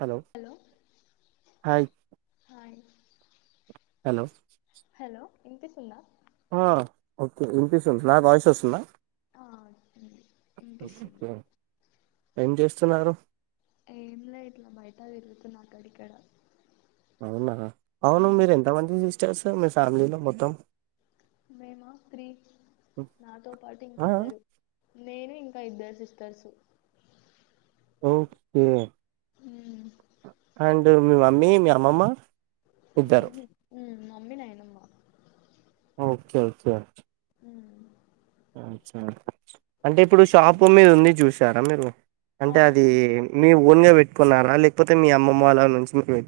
Hello hi hi hello hello ఇన్పిస్తుందా? ఆ okay ఇనిపిస్తుంది నా వాయిస్ వస్తుందా ఆ వినిపిస్తుంది వినిపిస్తుంది. ఏం చేస్తున్నారు ఎం లే ఇట్లా బయట తిరుగుతున్నా అక్కడిక్కడ అవునా అవును మీరు ఎంతమంది సిస్టర్స్ మీ ఫ్యామిలీలో మొత్తం మేమా త్రి నాతో పాటు ఆ ఇంకిద్దరు నేను ఇంకా ఇద్దరు సిస్టర్సు ఓకే అండ్ మీ మమ్మీ మీ అమ్మమ్మ ఇద్దరు మమ్మీ నాయనమ్మా ఓక్కే ఓకే అచ్ఛా అంటే ఇప్పుడు షాప్ మీది ఉంది చూసారా మీరు అంటే అది అవునవును మీ ఓన్ గా పెట్టుకున్నారా లేకపోతే మీ అమ్మమ్మ వాళ్ళ నుంచి మీర్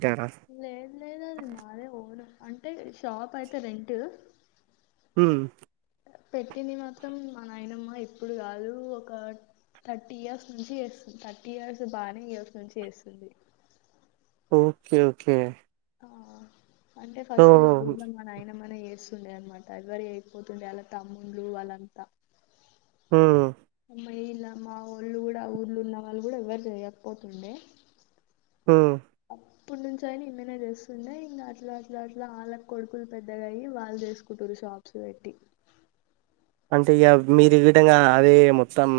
లేదు లేదు అది మాదే ఓన్ అంటే షాప్ అయితే రెంట్ హ్మ్ పెట్టింది మాత్రం మా నాయనమ్మ ఇప్పుడు కాదు ఒకా థర్టీ ఇయర్స్ నుంచి చేస్తుంది థర్టీ ఇయర్స్ బాగానే ఇయర్స్ నుంచి చేస్తుంది ఓకే ఓకే ఆ అంటే ఫస్ట్ మా ఊళ్లో మా నాయన మ్మనే చేస్తుండే అనమాట ఎవరూ చేయపోతుండే వాళ్ల తమ్ముండ్లు వాళ్ళంత మ్మ్ఁ మహిళ మా వోళ్ళు కూడ ఊర్లు ఉన్న వాళ్ళు కూడ ఎవరు చేయకపోతుండే హ్మ్ అప్పుటి నుంచి ఆయన ఈమెనే చేస్తుండే ఇంగ అట్లా అట్లా అట్లా ఆళ్ళ కొడుకులు పెద్దగాయి వాళ్ళు చేసుకుటురు షాప్స్ పెట్టి అంటే ఇగ మీరు గిటంగా అదే మొత్తం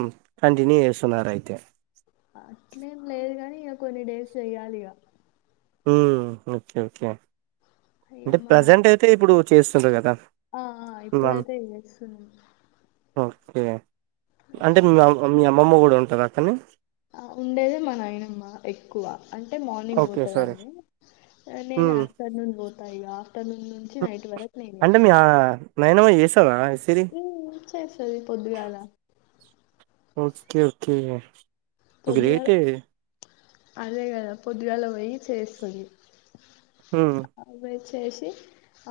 కంటిన్యూ చేస్తున్నరు అయితే అట్లేం లేదు గాని ఇగ కొన్ని డేస్ చెయ్యాలి ఇగా మ్మ్ఁ ఓకే ఓకే ఇక అంటే మా నాయ ప్రజెంట్ అయితే ఇప్పుడు చేస్తుండ్రు కదా! ఆ ఆ మమ్ ఇప్పుడైతే చేస్తున్నం ఓకే అంటే మా మీ అమ్మమ్మ కూడా ఉంటదా అక్కన్నేఁ ఆ ఉండేదే మా నాయినమ్మా ఎక్కువ అంటే మార్నింగ్ ఓకే సరే పోతదండి. నేను హ్మ్ ఆఫ్టర్నూన్ పోతా‌ ఇగా ఆఫ్టర్నూన్ నుంచి నైట్ వరకు నేనే అంటే మీ ఆ నాయనమ్మ చేస్తదా ఇసిరి మ్ఁ చేసెయ్ పొద్దుగాల ఓకే ఓకే పొద్దుగాల గ్రేటే అదే కదా పొద్దుగాల పోయి చేస్తది హ్మ్ ఆమె చేసి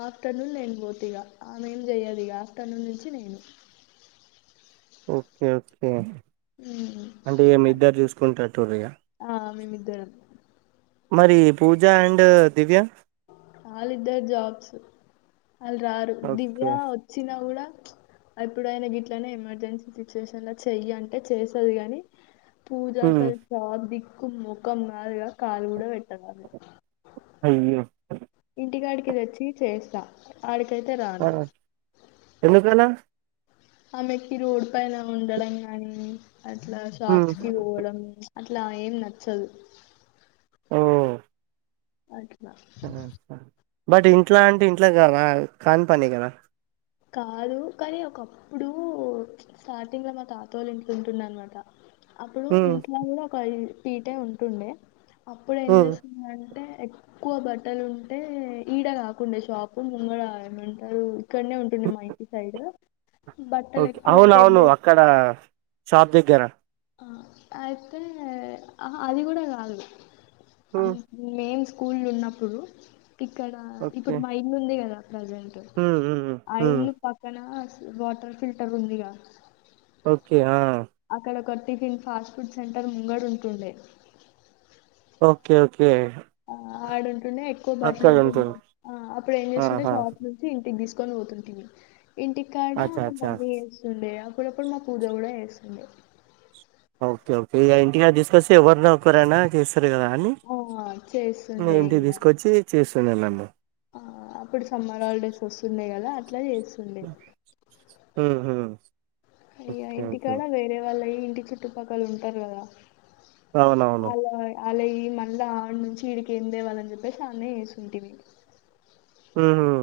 ఆఫ్టర్నూన్ నేను పోత ఇగ, ఆమె ఏం చెయ్యదు ఇగ ఆఫ్టర్నూన్ నుంచి నేను. ఓకే ఓకే ఉమ్ అంటే ఏం మీ ఇద్దరు చూసుకుంటట్టు ఉండేట్లు ఇగా మిద్దరం మరీ పూజ అండ్ దివ్య ఆలిద్దరు జాబ్స్ ఆల్ రారు ఓకే దివ్యా వచ్చిన గూడ ఎప్పుడు ఆయన గిట్లనే ఎమర్జెన్సీ సిచ్యువేషన్ ల చెయ్యి అంటే చేస్తది గానీ పూజ‌ హ్మ్ అసలు శాప్ దిక్కు ముఖం మొఖం కాదుగా, కాలు గూడ పెట్టదామే. అయ్యె ఇంటికాడికి తెచ్చి చేస్త ఆడి అర్రె ఎందుకలా ఆమెకి రోడ్ పైన ఉండడం గాని, అట్లా హ్మ్ షాప్స్ కి పోవడం అట్లా ఏం నచ్చదు మ్మ్ఁ అఓకే ఆఁ స బట్ ఇంట్లా అంటే ఇంట్ల గా రా కాని పని కదా కాదు కానీ ఒకప్పుడు స్టార్టింగ్ లో మా తాతోళ్ళ ఇంట్లో ఉంటుండే అనమాట అప్పుడు ఉమ్ ఇంట్లో కూడ ఒక పీటే ఉంటుండే, అప్పుడు ఏం ఉమ్ చేస్తుండే అంటే ఎక్కువ బట్టలు ఉంటే ఈడ కాకుండే ఆ షాపు ముంగడా ఏమంటారు ఇక్కడ్నే తిను మా ఇంటి సైడు ఓకే అవునవును అక్కడా షాప్ దగ్గర ఆ అయితే అహ అది కూడ కాదు అం ఉమ్ మేమ్ స్కూల్ ఉన్నప్పుడు ఇక్కడ ఓకే ఇప్పుడు మా ఇల్లు ఉంది కదా ప్రజెంట్ ఉమ్ ఉమ్ ఆ ఉమ్ ఇల్లు పక్కన వాటర్ ఫిల్టర్ ఉందిగా ఓకే ఆ అక్కడ ఒక టిఫిన్ ఫాస్ట్ ఫుడ్ సెంటర్ ముంగడ ఉంటుండే ఓకే ఓకే ఆ ఆడుంటుండే ఎక్కువ బట్టలు అక్కడ ఉంటు ఉంటుంది ఆ అప్పుడు ఏం చేస్తుండే ఆహా షాప్ నుంచి ఇంటికి తీసు కొని పోతుంటి ఇంటికాడ అచ్చా మా అచ్చా మమ్మీ ఏస్తుండే అప్పుడప్పుడు మా పూజ కూడా ఏస్తుండే ఓకే ఓకే ఇగా ఇంటికాదా తీసుకొస్తే ఎవరినా ఒక్కరైనా చేస్ సర్ కా అని ఆ యంగా చేస్తుండే ఇంటికి ఇంగా తీసుకొచ్చి చేస్తుండే నన్ను ఆ అప్పుడు సమ్మర్ హాలిడేస్ వస్తుండే కదా అట్లా చేస్తుండే ఉహుమ్ అయ్యా ఇంటికాడ వేరే వాళ్ళుయి ఇంటి చుట్టుపక్కల ఉంటారు కదా అవునవును అల్లాయి మళ్ళా ఆడి నుంచి ఇడికి ఎందే వలని చెప్పేసి అన్నే ఏస్తుంటిమి ఉహుం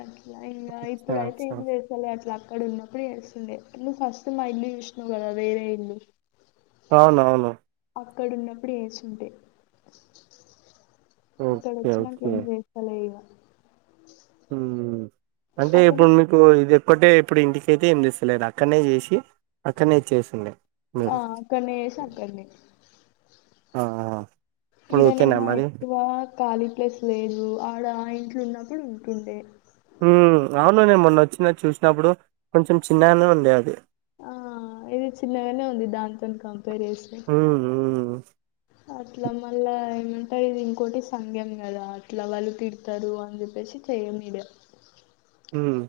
అట్లా ఇంగా ఇప్పుడైతే ఏం చేస్తాలే అట్లా అక్కడ ఉన్నప్పుడు ఏస్తుండే నువ్ అ ఫస్ట్ మా ఇల్లు యుష్ణవు కదా వేరే ఇల్లు అవునవును అక్కడ ఉన్నప్పుడు ఏస్తుంటే ఇక్కడ ఓకే వచ్చినంక ఓకే ఏం చేస్తాలే ఇగ ఉమ్ అంటే అక్కడ ఇప్పుడు మీకు ఇది ఎప్ ఒక్కటే ఇప్పుడు ఇంటికైతే ఏం తెస్తలేదు అక్కడనే చేసి అక్కడనే ఇచ్చేసిండే ఆ మీరు అక్కన్నే ఏషీ అక్కన్నే ఆ ఇప్పుడు ఇడ ఓకేనా నేమో మరి ఎక్కువ ఖాళీ ప్లేస్ లేదు ఆడ ఆ ఇంట్లో ఉన్నప్పుడు ఉంటుండే అవును నేన్ మొన్న వచ్చిన చూసినప్పుడు కొంచెం చిన్నగానే ఉండే అది ఆ ఇది చిన్నగానే ఉంది దాంతో కంపేర్ చేస్తే హ్మ్ హ్మ్ అట్లా మళ్ళా ఏమంటారు ఇది ఇంకోటి సంఘ్యం కదా అట్లా వాళ్ళు తిడతారు అని చెప్పేసి చేయ్ మీదే హ్మ్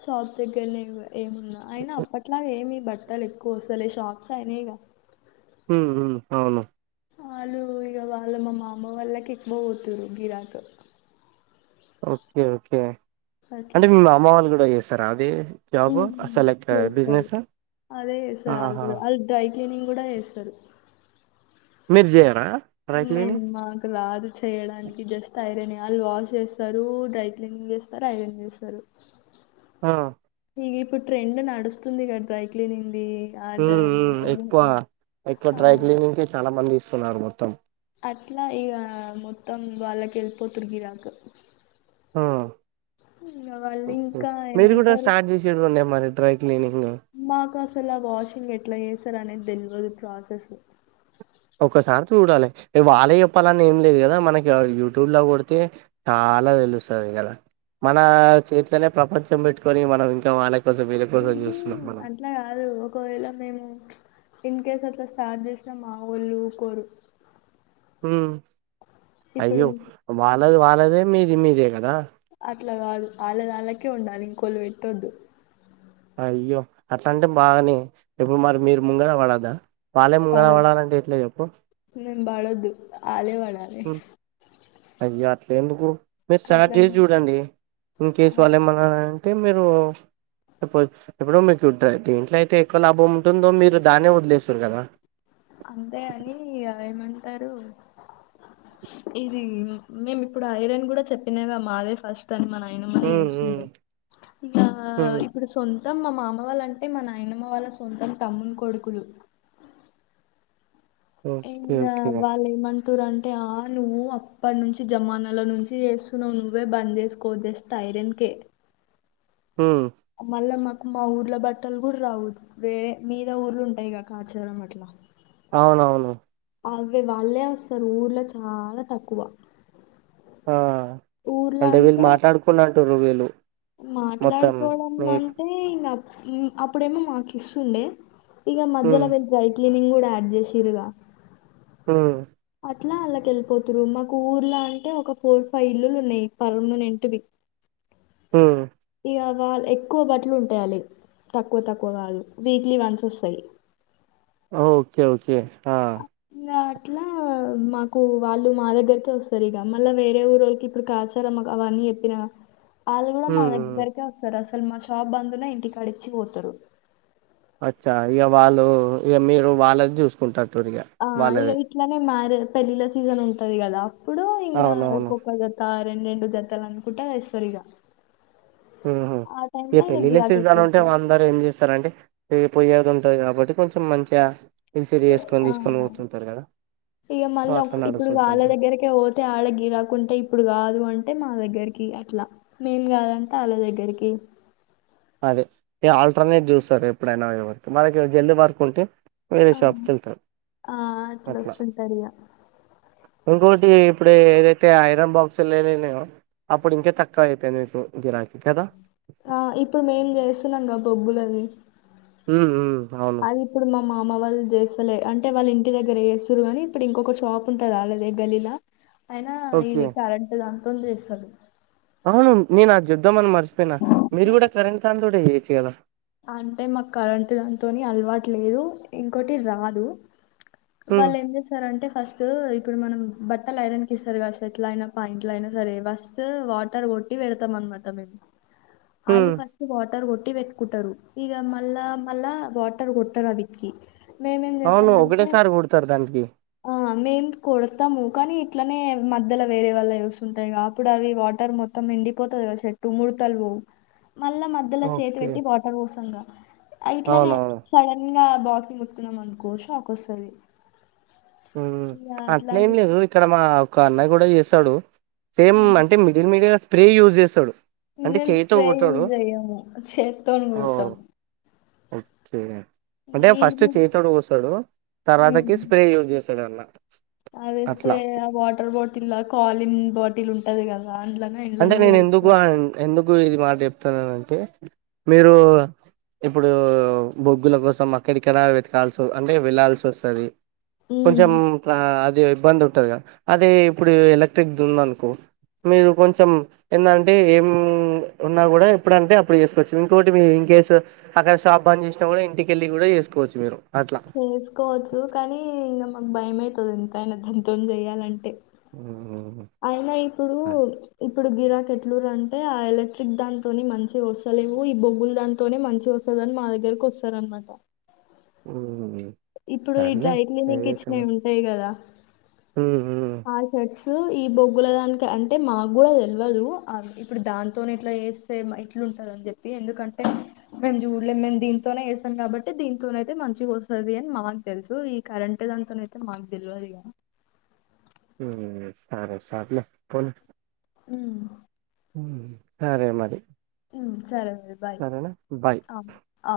షాప్ దగ్గరనే ఏం ఏమున్నా అయిన అప్పట్లా ఏమి బట్ ఎక్కువ ఆస్తులే షాప్స్ అయినాయిగా హుమ్ హు అవును వాళ్ళు ఇగ వాళ్ళ మా మామ వాళ్ళకి ఎక్కువ పోతుారు గిరాక్ ఓకే ఓకే అంటే అట్లా మీ మామ వాళ్ళు కూడా చేస్తారా అది జాబ్ ఉమ్, సెలక్ట్ చేస్తారు బిజినెస్ అదే ఆ చేస్తారు వాళ్ళు కూడా వాళ్ళు డ్రై క్లీనింగ్ కూడా ఏస్తరు మీరు చేయరా డ్రై మేం క్లీనింగ్ మాకురాదు చేయడానికి జస్ట్ ఐరెనే వాళ్ళు వాష్ చేస్తారు డ్రై క్లీనింగ్ చేస్తారు ఐరన్ చేస్తారు ఆ ఇగ ఇప్పుడు ట్రెండ్ నడుస్తుంది క డ్రై క్లీనింగ్ ఉమ్ ఉమ్ ఎక్కువ ఎక్కువ ఆ, డ్రై క్లీనింగ్ కి చాలా మంది ఇస్తున్నారు మొత్తం అట్లా ఇగ మొత్తం వాళ్ళకి యెళ్ళిపోతుర్రు గిరాకు ఆ ఇంకా వాళ్ళు ఓకే ఇంకా మీరు గూడా ఏమంటారు స్టార్ట్ జేసేదుండే మరి డ్రై క్లీనింగ్ మాకు అసలు ఆ వాషింగ్ ఎట్లా జేస్తరు అనేది దెల్ వదు ప్రాసెస్ ఒకసారి చూడాలి వాళ్ళే చెప్పాలని ఏం లేదు గదా మనకి యూట్యూబ్ లో గొడితే టా ఆలా దెలుస్తది గదా మన చేత్లనే ప్రపంచం పెట్టుకొని మనం ఇంకా వాళ్ళకి ఉమ్ హు అట్లా గాదు ఒకవేళ మేము ఇన్ కేస్ అట్లా స్టార్ట్ జేసిన మా వోళ్ళు ఊకోరు ఉమ్ అయ్యో ఇప్పుడు వాళ్ళది వాళ్ళదే మీది మీదే గదా అట్లా గాదు ఆళ్ళది ఆళ్ళకే ఉండాలి ఇంకోళ్ళు బెట్టొద్దు అయ్యో అట్లాంటే బాగనే ఇప్పుడు మరి మీరు ముంగర బడొద్దా వాళ్ళె ముంగర పాడొద్దు బడాలంటే ఎట్ల జెప్పు ఆళ్ళె బడాలే హు అయ్య అట్ల ఎందుకు మీరు స్టార్ట్ చేసి అట్లనే జూడండి ఇన్ కేస్ వాళ్ళు ఏమన్నా అంటే మీరు సపోజ్ ఇప్పుడు మీకు దీంట్లో అయితే ఎక్కువ లాభం ఉంటుందో మీరు దాన్నే వదిలేస్తురు గదా అంతే అని ఇగ ఏమంటరు ఇది మేము ఇప్పుడు ఐరన్ గూడా చెప్పినగా మాదే ఫస్ట్ తని మా నాయనమ్మ నే జేస్తుంది ఉమ్ ఇగ ఉమ్ ఇప్పుడు సొం తం మా మామ వాళ్ళ అంటే మా నాయనమ్మ వాళ్ళ సొంతం తమ్ముని కొడుకులు ఓకే ఇంగా ఓకే వాళ్ళు ఏమన్ టురంటే ఆ నువ్వు అప్పటి నుంచి జమానాలో నుంచి జేస్తున్నావ్ నువ్వే బంద్ జేసుకో జేస్తే అయి ఐరన్ కే హ్మ్ మళ్ళ మా మా ఊర్ల బట్టలు గూడా రావు వేరే మీద ఊర్లు ఉంటాయిగా కాచారం అట్లా అవునవును అవ్వే వాళ్ళే వస్తరు ఊర్లో చాలా తక్కువ ఆ అంటే వీళ్ళు మాట్లాడుకున్నట్టురు వీళ్ళు మొత్తం మాట్లాడుకోవడం మీ అంటే ఇంగ అప్పుడేమో మాకు ఇస్తుండే ఇగ హ్మ్. మధ్యలో వెల్ డ్రైక్లీనింగ్ గూడా ఆడ్డ్ జేసిర్రుగా ఉమ్ అట్లా అల్ల కెళ్ళిపోతురు మాకు ఊర్లా అంటే ఒక ఫోర్ ఫైవ్ ఇల్లులు ఉన్నాయి పర్మెనెంటివి ఉమ్ ఇగ వాళ్ ఎక్కువ బట్టలు ఉంటాయి ఆళ్ళయ్ తక్కువ తక్కువ గాదు వీక్లీ వన్స్ వస్తాయి ఆ ఓకే ఓకే ఆ ఇగ అట్లా మాకు వాళ్ళు మా దగ్గరకే వస్తరు ఇగ మళ్ళా వేరే ఊరోళ్ళకి ఇప్పుడు కాచారమ్మా గవన్నీ జెప్పిన [inaudible] ఆళ్ళు గూడా మా హ్మ్. హ్మ్. దగ్గరకే వస్తరు అసలు మా షాప్ బందున్నా ఇంటికాడిచ్చి పోతరు అచ్చా ఇగ వాళ్ళు ఇగ మీరు వాళ్ళది జూసుకుంటారు ఆ ఇగ ఇట్లనే మార పెళ్ళిళ్ళ సీజన్ ఉంటది గదా అప్పుడు ఇంగా అవునవును ఒక్కొక్క బెడతారు రెంరెండు జత్తల్ అనూకుంటా దెస్తరిగ ఉమ్ హు ఇగ పెళ్ళిళ్ళ గిరాకీ సీజన్ ఎక్కువ ఉంటే వస్తది అందరు ఏం జేస్తారంటే పోయదు ఉంటంది కాబట్టి కొంచెం మంచిగా రిసీవ్ చేసుకొని ఆ తీసుకొని పోతుంటరు కదా ఇగ సో మళ్ళ అట్లా ఇప్పుడు వాళ్ళ నడుస్తుంటుంటారు దగ్గరీకే పోతే ఆడ గీరాకుంటే ఇప్పుడు కాదు అంటే మా దగ్గర దగ్గరికి అట్లా మేమ్ కాదంటే ఆళ్ళ దగ్గరికి అదే ఇగ ఆల్టర్నేట్ చూస్తారు ఎప్పుడైనా ఎవరికి మనకి జల్ది వర్క్ ఉంటే వేరే ఆ షాప్కి వెళ్తారు ఆ అట్లా వస్తుంటది ఇగ ఇంకోటి ఇప్పుడు ఏదైతే ఐరన్ బాక్స్లు లేయో అప్పుడు ఇంకే తక్కువ అయిపోయింది మీకు గిరా కదా ఆ ఇప్పుడు మేం చేస్తున్నాంగా బొగ్గులది ఉమ్ ఉమ్ అవును మామ వాళ్ళు చేస్తలే, అంటే వాళ్ళు ఇంటి దగ్గర చేస్తురు గాని, ఇప్పుడు ఇంకొక షాప్ ఉంటది అల్లదే గల్లిల అయినా ఓకే ఇది కరెంట్ దాంతోనీ చేస్తరు. అవును నేను ఆది చూద్దామ్ అని మర్చిపోయిన, మీరు కూడా కరెంట్ దాంతోటే చేయొచ్చు కదా? అంటే మాకు కరెంటు దాంతోని అలవాటు లేదు. ఇంకోటి రాదు. ఉమ్ వాళ్ళు ఏం చేస్తారంటే ఫస్ట్ ఇప్పుడు మనం బట్టలు ఐరన్కి ఇస్తారు కదా షర్ట్లైన, పాయింట్లైన సరే ఫస్ట్ వాటర్ కొట్టి వెడ్తం అన్మాట మేం, ఉమ్ ఆల్లు ఫస్ట్ వాటర్ కొ ట్టి వెట్టుకుంటాడు. ఇగ మల్ల మల్ల వాటర్ కొట్టాడానికి అవును ఒకటేసారి కోడ్ ఆ మేం కొడ్తాము కానీ ఇట్లనే మధ్యల వేరే వల్లయివోస్తుంటాయి గా అప్పుడు అవి వాటర్ మొత్తం ఎండిపోతది గదా శెట్టు మూడు ఊతల్ ఓ మళ్ళ మధ్యల చేతి ఓకే వెట్టి వాటర్ వొస్తాం గా, ఇట్లనే అవునవును. సడన్ గా బాక్స్నీ ముట్టుకున్నాం అనుకో షాకొస్తది. ఉమ్ అట్నే ఏం అట్లాంటి లేదు ఇక్కడ మా ఒక అన్న కూడ చేస్తడు. సేమ్ హ్మ్. అంటే మిడిల్ మిడిల్ స్ప్రే యూజ్ చేస్తడు. మేం స్ప్రే యూస్ జెయ్యము చేతోని కొడ్తము. ఒక్కే అంటే ఫస్ట్ చెయ్యితోటి పోస్తాడు తర్వాతకి హ్మ్. స్ప్రే యూజ్ చేస్ సరేన్న అదే స్ప్రే ఆ వాటర్ బాటిల్ల కాలిన్ బాటిల్ ఉంటది కదా అందులోనో అంటే ఇండ్లోనో నేను ఎందుకు పోస్తారు ఎందుకు ఇది మాట చెప్తున్ననంటే మీరు ఇప్పుడు బొగ్గుల కోసం అక్కడిక్కడ వెతకాల్సి ఉ అంటే వెళ్లాల్సొస్తది. ఉమ్, కొంచం ట్ర అది బంద్ ఉంటంది గదా అదే ఇప్పుడు ఎలక్ట్రిక్ది ఉందనుకొ మీరు కొంచెం ఎందంటే ఏం ఉన్నా కూడా ఎప్పుడంటే అప్పుడు చేసుకోవచ్చు. ఇంకోటి మీ ఇన్కేసు అక్కడ శాప్బంజ్ చేసినా గూడ, ఇంటికెళ్ళి గుడ చేసుకోవచ్చు మీరు అట్లా చేసుకోవచ్చు కానీ, ఇగ మాకు భయమైతది ఎంతైనా దంతోంనీచేయాలంటే ఆ అయిన ఇప్పుడు ఇప్పుడు గిరాక్ ఏట్లుర్ అంటే ఆ ఎలక్ట్రిక్ దానితోని మంచి ఒస్తలేవు ఈ బొగ్గులు దానితోనే మంచి వస్త గాని మా దగ్గరకి వస్తారన్మాట ఓగే ఇప్పుడు ఈ డ్రైక్లినింగ్ ఇచ్చినయి ఉంటాయి గదా ఉమ్ ఉమ్ ఆ షర్ట్స్ ఇప్పుడు ఈ బొగ్గుల దానికి అంటే మాకు గూడ తెల్వదు. ఆ ఇప్పుడు దాంతోనే ఇట్లా జెస్తే ఇట్లా ఉంటందని చెప్పి ఎందుకంటే మేము చూడలేము. మేము దీంతోనే జేస్తం కాబట్టి దీనితోనయితే మంచిగా ఒస్తది. మాగ్ తెల్సు ఈ కరెంట్దంతోనైతే మాగ్ తెల్వదిగా సరే సర్లే పోని ఉమ్ ఉమ్ సరే మరి ఉమ్ సరేనండి బాయ్ సరేనా బాయ్ ఆ ఆ